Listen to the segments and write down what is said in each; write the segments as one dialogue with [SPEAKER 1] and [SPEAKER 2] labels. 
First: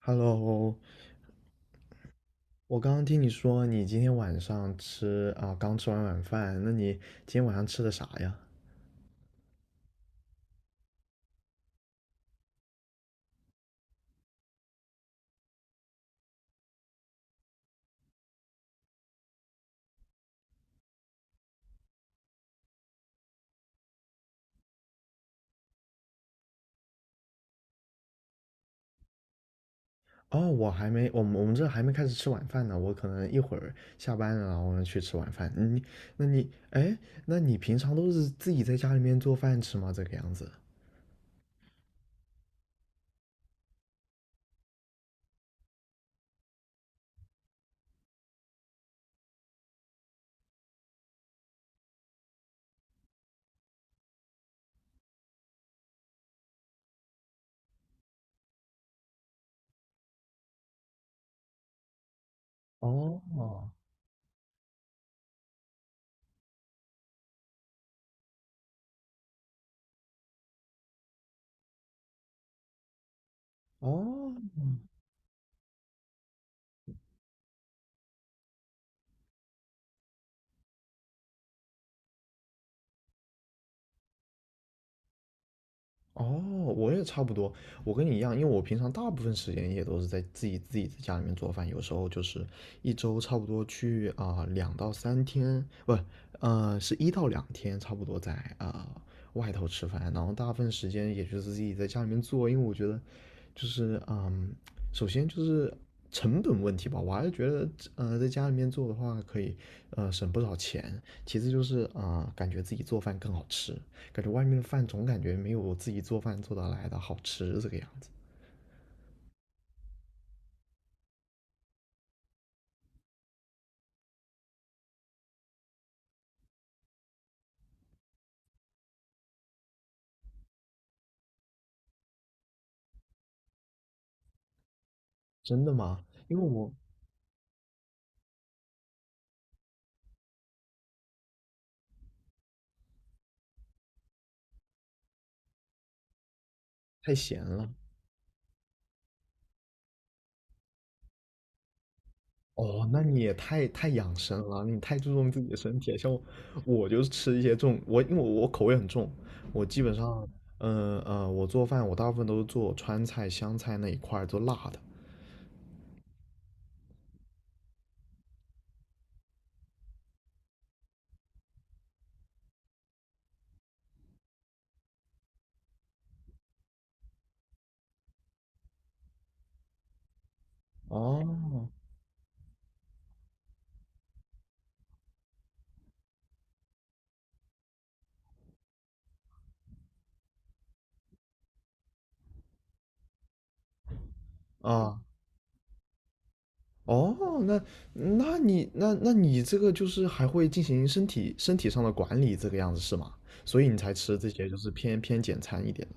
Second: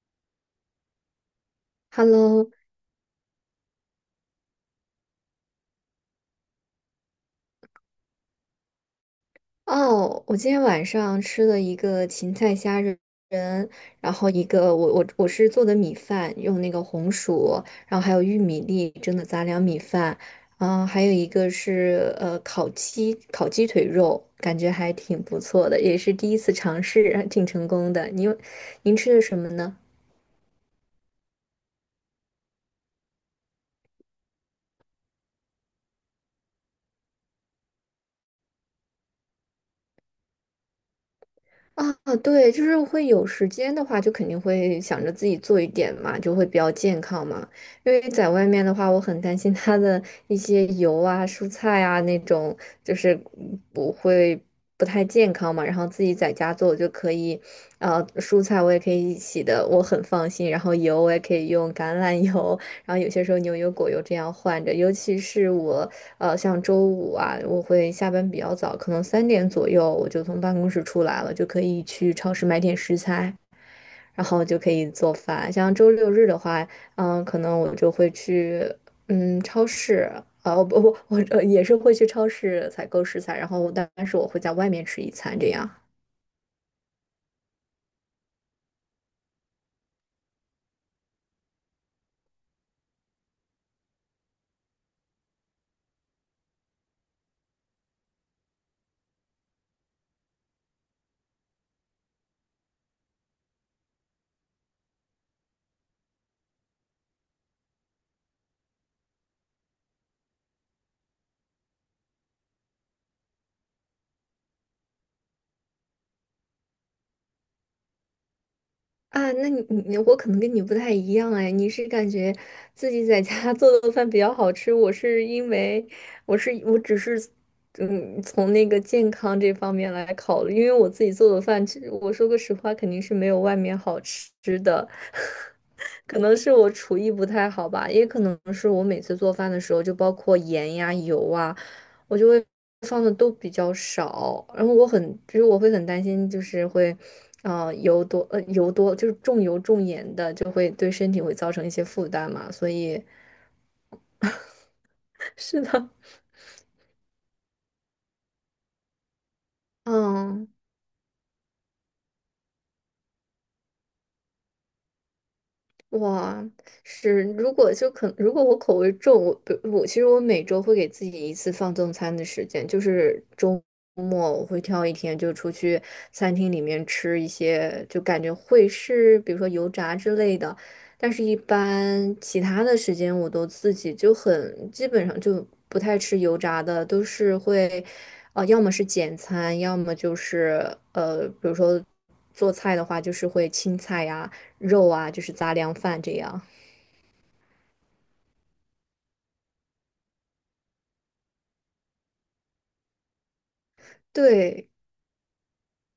[SPEAKER 1] Hello，
[SPEAKER 2] Hello，
[SPEAKER 1] 我刚刚听你说你今天晚上吃，刚吃完晚饭，那你今天晚上吃的啥呀？
[SPEAKER 2] 哦，我今天晚上吃了一个芹菜虾仁，然后一个我是做的米饭，用那个红薯，然后还有玉米粒蒸的杂粮米饭，还有一个是烤鸡腿肉，感觉还挺不错的，也是第一次尝试，还挺成功的。您吃的什么呢？
[SPEAKER 1] 哦，我还没，我们这还没开始吃晚饭呢，我可能一会儿下班了，然后呢去吃晚饭。你，那你，哎，那你平常都是自己在家里面做饭吃吗？这个样子？
[SPEAKER 2] 啊，对，就是会有时间的话，就肯定会想着自己做一点嘛，就会比较健康嘛。因为在外面的话，我很担心它的一些油啊、蔬菜啊那种，就是不会不太健康嘛。然后自己在家做就可以，蔬菜我也可以洗的，我很放心。然后油我也可以用橄榄油，然后有些时候牛
[SPEAKER 1] 哦，
[SPEAKER 2] 油果油这样换着，尤其是我像周五啊，我会下班比较早，可能3点左右我就从办公室出来了，就可以去超市买点食材，然
[SPEAKER 1] 哦，
[SPEAKER 2] 后就可以做饭。像周六日的话，可能我就会去超市。啊，不不，我也是会去超市采购食材，然后但是我会在外面吃一餐这样。
[SPEAKER 1] 哦，我也差不多，我跟你一样，因为我平常大部分时间也都是在自己自己在家里面做饭，有时候就是一周差不多去两到三天，不，呃，是一到两天，差不多在啊、外头吃饭，然后大部分时间也就是自己在家里面做，因为我觉得就是嗯，首先就是成本问题吧，我还是觉得在家里面做的话可以省不少钱，其次就是感觉自己做饭更好吃，感觉外面的饭总感觉没有我自己做饭做得来的好吃这个样子。
[SPEAKER 2] 啊，那我可能跟你不太一样哎，你是感觉自己在家 做的饭比较好吃，我是因为我只是从那个健康这方面来考虑，因为我自己做的饭，其实我说个实话，肯定是没有外面好吃的，
[SPEAKER 1] 真的吗？
[SPEAKER 2] 可能
[SPEAKER 1] 因为
[SPEAKER 2] 是我
[SPEAKER 1] 我
[SPEAKER 2] 厨艺不太好吧，也可能是我每次做饭的时候，就包括盐呀、油啊。我就会放的都比较少，然后我很，就是我会很担心，就是会，
[SPEAKER 1] 太闲了。
[SPEAKER 2] 啊油多就是重油重盐的，就会对身体会造成一些负担嘛，所
[SPEAKER 1] 哦，那
[SPEAKER 2] 以
[SPEAKER 1] 你也太养生了，你太注重 自己的
[SPEAKER 2] 是
[SPEAKER 1] 身
[SPEAKER 2] 的，
[SPEAKER 1] 体了。像我，我就是吃一些重，因为我口味很重，我基本上，
[SPEAKER 2] 嗯。
[SPEAKER 1] 我做饭我大部分都是做川菜、湘菜那一块儿，做辣的。
[SPEAKER 2] 哇，是，如果就可，如果我口味重，我比如我其实我每周会给自己一次放纵餐的时间，就是周末我会挑一天就出去餐厅里面吃一些，就感觉会是比如说油炸之类的，但是一
[SPEAKER 1] 哦，
[SPEAKER 2] 般其他的时间我都自己就很基本上就不太吃油炸的，都是会，要么是简餐，要么就是比如说做菜的话就是会青菜呀。肉
[SPEAKER 1] 啊、
[SPEAKER 2] 啊，就是杂粮饭这样。
[SPEAKER 1] 哦，那那你这个就是还会进行身体上的管理，这个样子是吗？所以你才吃这些就是
[SPEAKER 2] 对，
[SPEAKER 1] 偏简餐一点的。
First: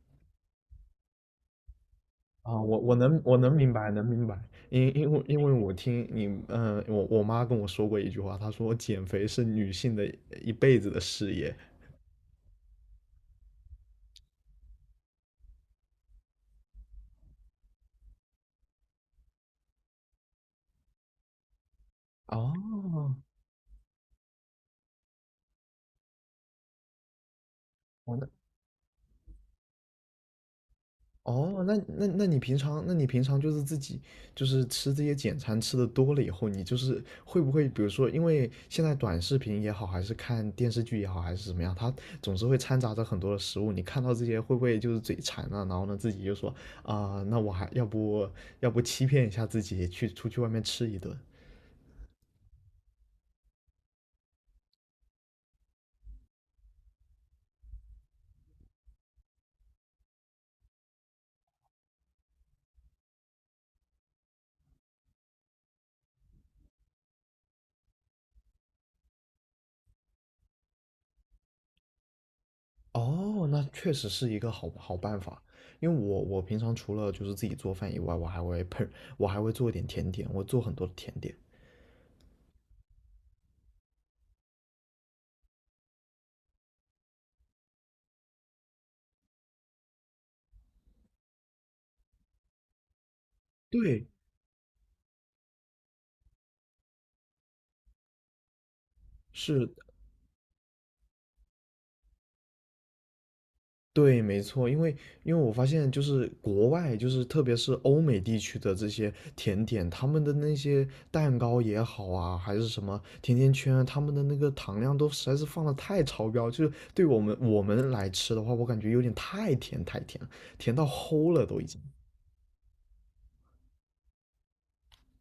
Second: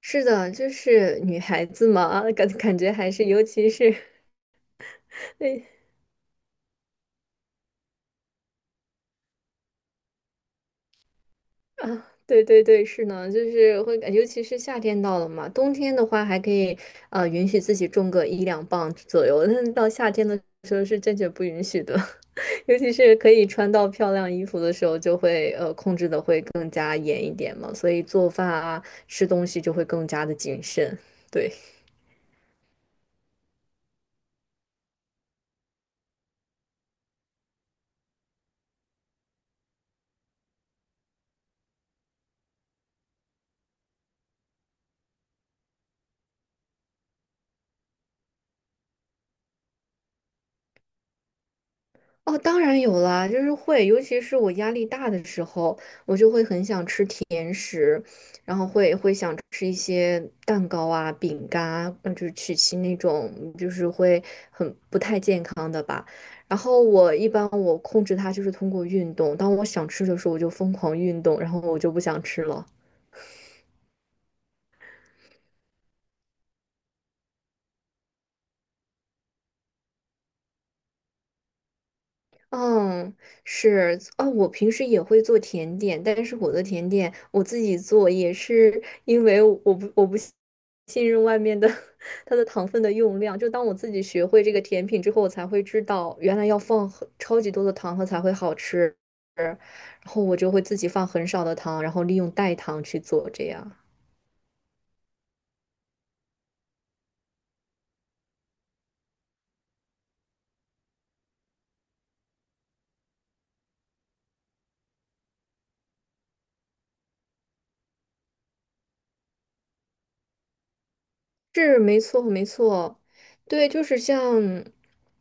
[SPEAKER 2] 是的，就是女孩子嘛，感
[SPEAKER 1] 啊，
[SPEAKER 2] 感
[SPEAKER 1] 我
[SPEAKER 2] 觉
[SPEAKER 1] 我
[SPEAKER 2] 还
[SPEAKER 1] 能
[SPEAKER 2] 是，
[SPEAKER 1] 我
[SPEAKER 2] 尤
[SPEAKER 1] 能
[SPEAKER 2] 其
[SPEAKER 1] 明白
[SPEAKER 2] 是，
[SPEAKER 1] 。因因为 因为
[SPEAKER 2] 哎
[SPEAKER 1] 我听你我妈跟我说过一句话，她说减肥是女性的一辈子的事业。
[SPEAKER 2] 啊，对对对，是呢，就是会感，尤其是夏天到了嘛，冬天的话还可以，允许自己种个一两磅左右，但是到夏天的时候是坚决不允许的，尤其是
[SPEAKER 1] 哦，
[SPEAKER 2] 可以穿到漂亮衣服的时候，就会控制的会更加严一点嘛，所以
[SPEAKER 1] 我
[SPEAKER 2] 做饭啊，吃东西就会更加的谨慎，对。
[SPEAKER 1] 哦，那你平常就是自己就是吃这些简餐吃的多了以后，你就是会不会，比如说，因为现在短视频也好，还是看电视剧也好，还是怎么样，它总是会掺杂着很多的食物，你看到这些会不会就是嘴馋了，然后呢自己就说啊、那我还要不要不欺骗一下自己，去出去外面吃一顿？
[SPEAKER 2] 哦，当然有啦，就是会，尤其是我压力大的时候，我就会很想吃甜食，然后会想吃一些蛋糕啊、饼干啊，就是曲奇那种，就是会很不太健康的吧。然后我一般我控制它就是通过运动，当我想吃的时候，我就疯狂运动，然后我就不想吃了。
[SPEAKER 1] 哦，那确实是一个好办法。因为我我平常除了就是自己做饭以外，我还会 我还会做一点甜点，我做很多的甜点。
[SPEAKER 2] 嗯，是哦，我平时也会做甜点，但是我的甜点我自己做，也是因为我不我不信信任外面的 它的糖分的用量。就当我自己
[SPEAKER 1] 对，
[SPEAKER 2] 学会这个甜品之后，我才会知道原来要放很超级多的糖它才会好吃，然
[SPEAKER 1] 是，
[SPEAKER 2] 后我就会自己放很少的糖，然后利用代糖去做这样。
[SPEAKER 1] 对，没错，因为我发现就是国外，就是特别是欧美地区的这些甜点，他们的那些蛋糕也好啊，还是什么甜甜圈啊他们的那个糖量都实在是放的太超标，就是对我们来吃的话，我感觉有点太甜了，甜到齁了都已
[SPEAKER 2] 是
[SPEAKER 1] 经。
[SPEAKER 2] 没错，没错，对，就是像，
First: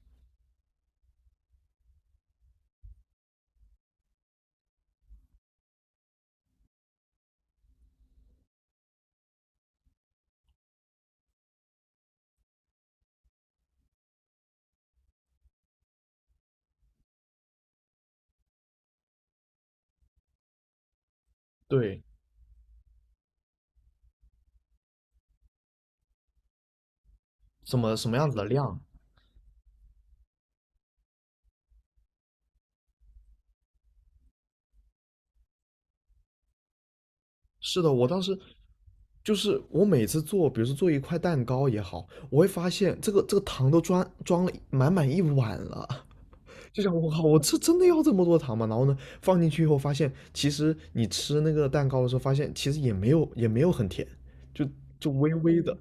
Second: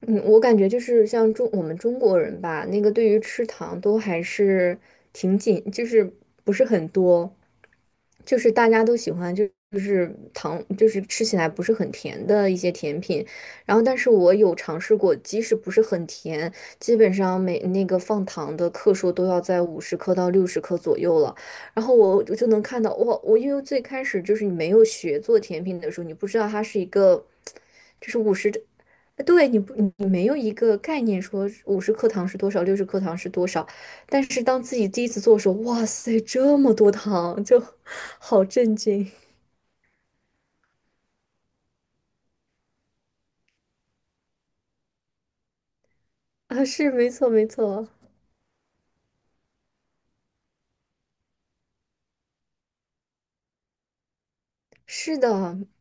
[SPEAKER 2] 我感觉就是像我们中国人吧，那个对于吃糖都还是挺紧，就是不是很多。就是大家都喜欢，就是糖，就是吃起来不是很甜的一些甜品。然后，但是我有尝试过，即使不是很甜，基本上每那个放糖的克数都要在五十克到六十克左右了。然后
[SPEAKER 1] 对，
[SPEAKER 2] 我就能看到，哇，我因为最开始就是你没有学做甜品的时候，你不知道它是一个，
[SPEAKER 1] 什么
[SPEAKER 2] 就
[SPEAKER 1] 什么
[SPEAKER 2] 是
[SPEAKER 1] 样
[SPEAKER 2] 五
[SPEAKER 1] 子的
[SPEAKER 2] 十。
[SPEAKER 1] 量？
[SPEAKER 2] 对，你没有一个概念说五十克糖是多少，六十克糖是多少，但是当自己第一次做的时候，哇塞，这么多糖，就
[SPEAKER 1] 是的，我当时
[SPEAKER 2] 好震惊
[SPEAKER 1] 就是我每次做，比如说做一块蛋糕也好，我会发现这个糖都装了满满一碗了。
[SPEAKER 2] 啊！
[SPEAKER 1] 就
[SPEAKER 2] 是，
[SPEAKER 1] 想
[SPEAKER 2] 没
[SPEAKER 1] 我靠，
[SPEAKER 2] 错，
[SPEAKER 1] 我
[SPEAKER 2] 没
[SPEAKER 1] 这真的
[SPEAKER 2] 错，
[SPEAKER 1] 要这么多糖吗？然后呢，放进去以后发现，其实你吃那个蛋糕的时候，发现其实也没有很甜，就
[SPEAKER 2] 是
[SPEAKER 1] 微
[SPEAKER 2] 的，
[SPEAKER 1] 微的。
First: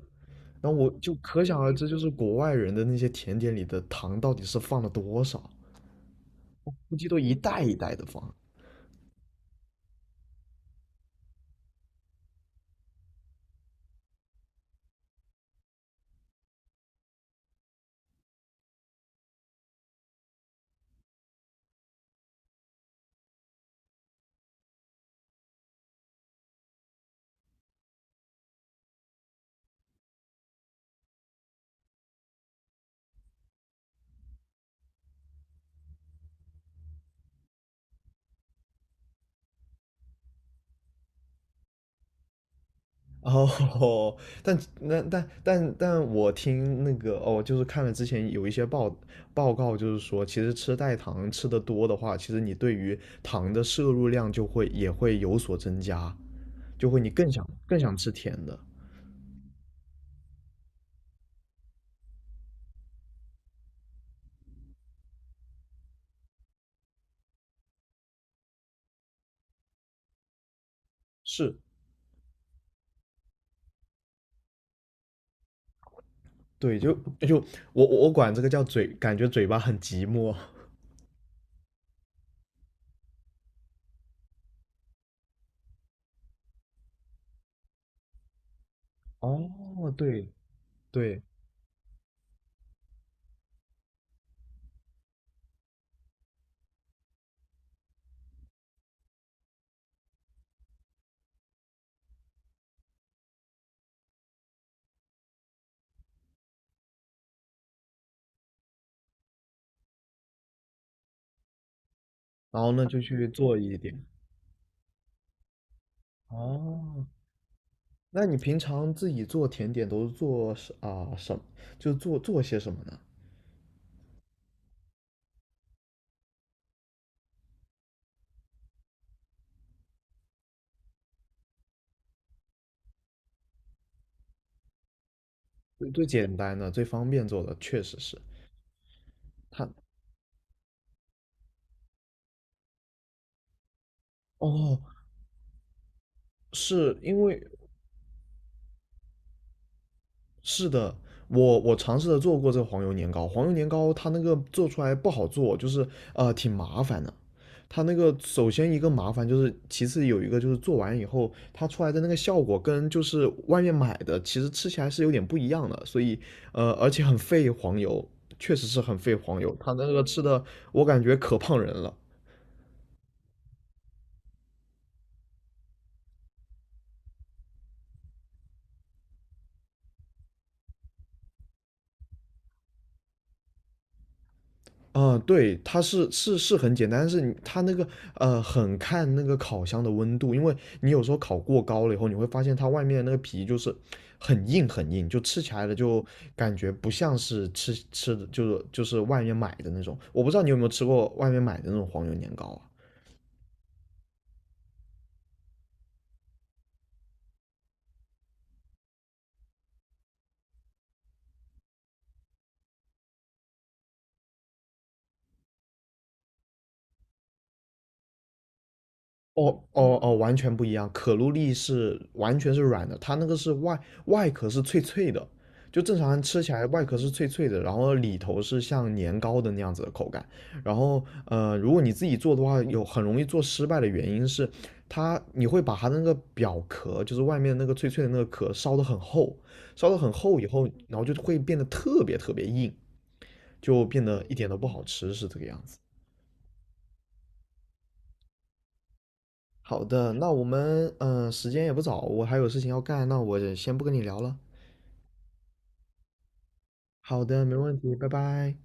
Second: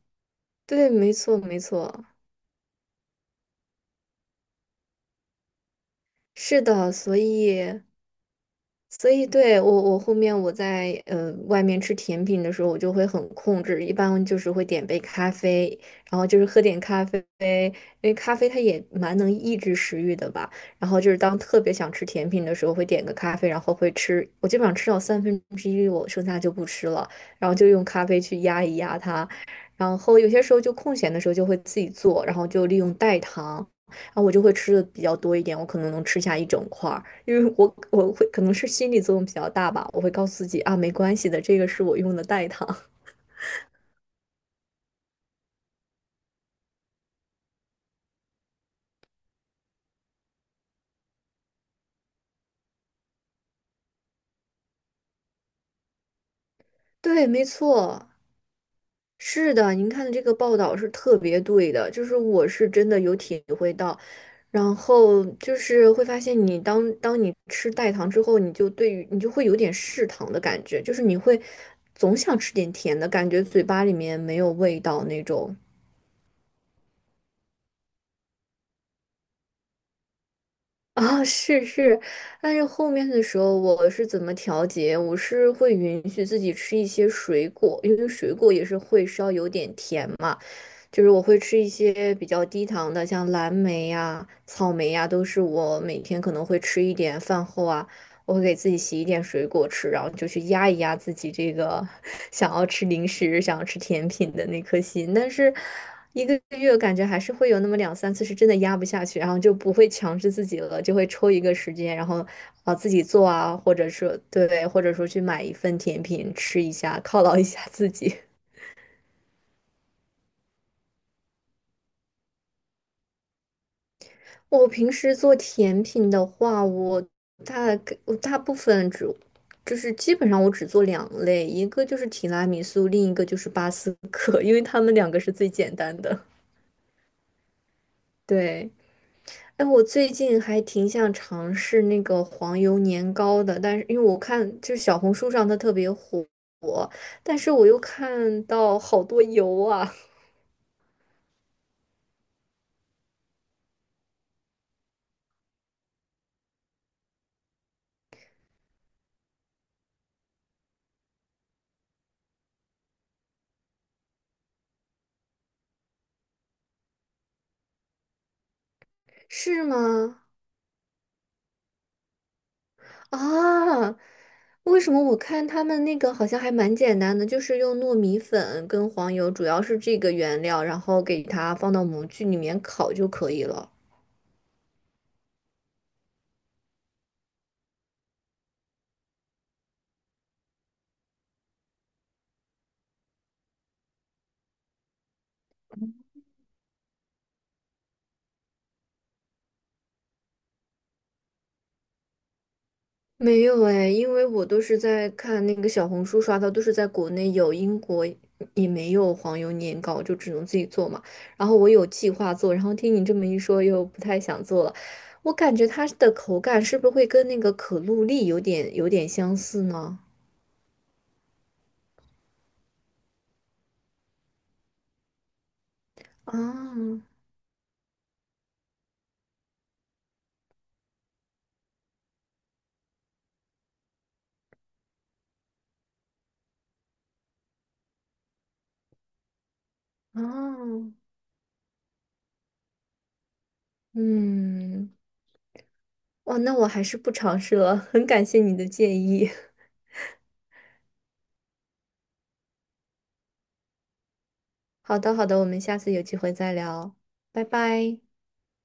[SPEAKER 1] 然后
[SPEAKER 2] 对，
[SPEAKER 1] 我
[SPEAKER 2] 没
[SPEAKER 1] 就
[SPEAKER 2] 错，
[SPEAKER 1] 可
[SPEAKER 2] 没
[SPEAKER 1] 想而知，就
[SPEAKER 2] 错，
[SPEAKER 1] 是国外人的那些甜点里的糖到底是放了多少，
[SPEAKER 2] 是的，
[SPEAKER 1] 估计
[SPEAKER 2] 所
[SPEAKER 1] 都一袋一
[SPEAKER 2] 以。
[SPEAKER 1] 袋的放。
[SPEAKER 2] 所以对我，我后面我在外面吃甜品的时候，我就会很控制，一般就是会点杯咖啡，然后就是喝点咖啡，因为咖啡它也蛮能抑制食欲的吧。然后就是当特别想吃甜品的时候，会点个咖啡，然后会吃，我基本上吃到1/3，我剩下就不吃了，然后就用咖啡去压一压它。然后有些时候就空闲的时候就会自己做，然后就利用代糖。啊，我就会吃的比较多一点，我可能能吃下一整块儿，因为我会可能是心理作用比较大吧，我会告诉自己啊，没关系的，这个是我用的代糖。
[SPEAKER 1] 哦，但我听那个哦，就是看了之前有一些报告，就是说，其实吃代糖吃的多的话，其实你对于糖的摄入量就会也会有所增加，就会你
[SPEAKER 2] 对，
[SPEAKER 1] 更
[SPEAKER 2] 没
[SPEAKER 1] 想更想
[SPEAKER 2] 错，
[SPEAKER 1] 吃甜的。
[SPEAKER 2] 是的，您看的这个报道是特别对的，就是我是真的有体会到，然后就是会发现你当你吃代糖之后，你就对于你就会有点嗜糖的感觉，就是你会
[SPEAKER 1] 是，
[SPEAKER 2] 总想吃点甜的感觉，嘴巴里面没有味道那种。
[SPEAKER 1] 对，就就我我管这个叫嘴，感觉嘴巴很寂寞。
[SPEAKER 2] 啊、是是，但是后面的时候我是怎么调节？我是会允许自己吃一些水果，因为水果也是会 稍有点
[SPEAKER 1] 哦，
[SPEAKER 2] 甜
[SPEAKER 1] 对
[SPEAKER 2] 嘛。就是我
[SPEAKER 1] 对，
[SPEAKER 2] 会吃一些比较低糖的，像蓝莓呀、草莓呀，都是我每天可能会吃一点。饭后啊，我会给自己洗一点水果吃，然后就去压一压自己这个 想要吃零食、想要吃甜品的那颗心。但是一个月感觉还是会有那么两三次是真的压不下去，然后就不会强制自己了，就会抽一个时间，然后
[SPEAKER 1] 然后
[SPEAKER 2] 啊、
[SPEAKER 1] 呢
[SPEAKER 2] 自
[SPEAKER 1] 就
[SPEAKER 2] 己
[SPEAKER 1] 去
[SPEAKER 2] 做啊，
[SPEAKER 1] 做
[SPEAKER 2] 或
[SPEAKER 1] 一
[SPEAKER 2] 者
[SPEAKER 1] 点。
[SPEAKER 2] 说对，或者说去买一份甜品吃一下，
[SPEAKER 1] 哦，
[SPEAKER 2] 犒劳一下自己。
[SPEAKER 1] 那你平常自己做甜点都是做什么？就做做些什么呢？
[SPEAKER 2] 我平时做甜品的话，我大部分只就是基本上我只做2类，一个就是提拉米苏，另一个就是巴斯克，因为他们2个是最简
[SPEAKER 1] 最
[SPEAKER 2] 单
[SPEAKER 1] 最
[SPEAKER 2] 的。
[SPEAKER 1] 简单的、最方便做的，确实是
[SPEAKER 2] 对，哎，
[SPEAKER 1] 它。
[SPEAKER 2] 我最近还挺想尝试那个黄油年糕的，但是因为我看就
[SPEAKER 1] 哦，
[SPEAKER 2] 是小红书上它特别火，
[SPEAKER 1] 是因
[SPEAKER 2] 但
[SPEAKER 1] 为
[SPEAKER 2] 是我又看到好多油啊，
[SPEAKER 1] 是的，我尝试着做过这个黄油年糕，黄油年糕它那个做出来不好做，就是挺麻烦的。它那个首先一个麻烦就是，其次有一个就是做完以后，它出来的那个效果跟就是外面买的其实吃起来是有点不一样的，所以而且很费黄油，确实是很费 黄油，
[SPEAKER 2] 是
[SPEAKER 1] 它那个
[SPEAKER 2] 吗？
[SPEAKER 1] 吃的我感觉可胖人了。
[SPEAKER 2] 啊，为什么我看他们那个好像还蛮简单的，就是用糯米粉跟黄油，主要是这个原料，然后给它放到模具里面烤就可以了。
[SPEAKER 1] 嗯，对，它是很简单，但是你它那个很看那个烤箱的温度，因为你有时候烤过高了以后，你会发现它外面那个皮就是很硬，就吃起来的就感觉不像是吃的，就是外面买的那种。我不知道你有没有吃过外面买的那种黄油年糕啊？
[SPEAKER 2] 没有哎，因为我都是在看那个小红书刷到，都是在国内有，英国也没有黄油年糕，就只能自己做嘛。然后我有计划做，然后听你这么一说，又不太想做了。我感觉它的口感是不是会跟那个可露丽有点相似呢？
[SPEAKER 1] 哦，完全不一样。可露丽是完全是软的，它那个是外壳是脆脆的，就正常人吃起来外壳
[SPEAKER 2] 啊
[SPEAKER 1] 是脆脆的，然后里头是像年糕的那样子的口感。然后如果你自己做的话，有很容易做失败的原因是它你会把它那个表壳，就是外面那个脆脆的那个壳烧得很厚，烧得很
[SPEAKER 2] 啊！
[SPEAKER 1] 厚以后，然后就会变得特别硬，就变得一点都不好
[SPEAKER 2] 嗯，
[SPEAKER 1] 吃，是这个样子。
[SPEAKER 2] 哇，那我还是不尝试了，很感谢你的建议。
[SPEAKER 1] 好的，那我们嗯，时间也不早，我还有事情要干，那我先不跟你聊了。
[SPEAKER 2] 好的，好的，我们下次有机会再聊，
[SPEAKER 1] 好的，
[SPEAKER 2] 拜
[SPEAKER 1] 没问题，
[SPEAKER 2] 拜。
[SPEAKER 1] 拜拜。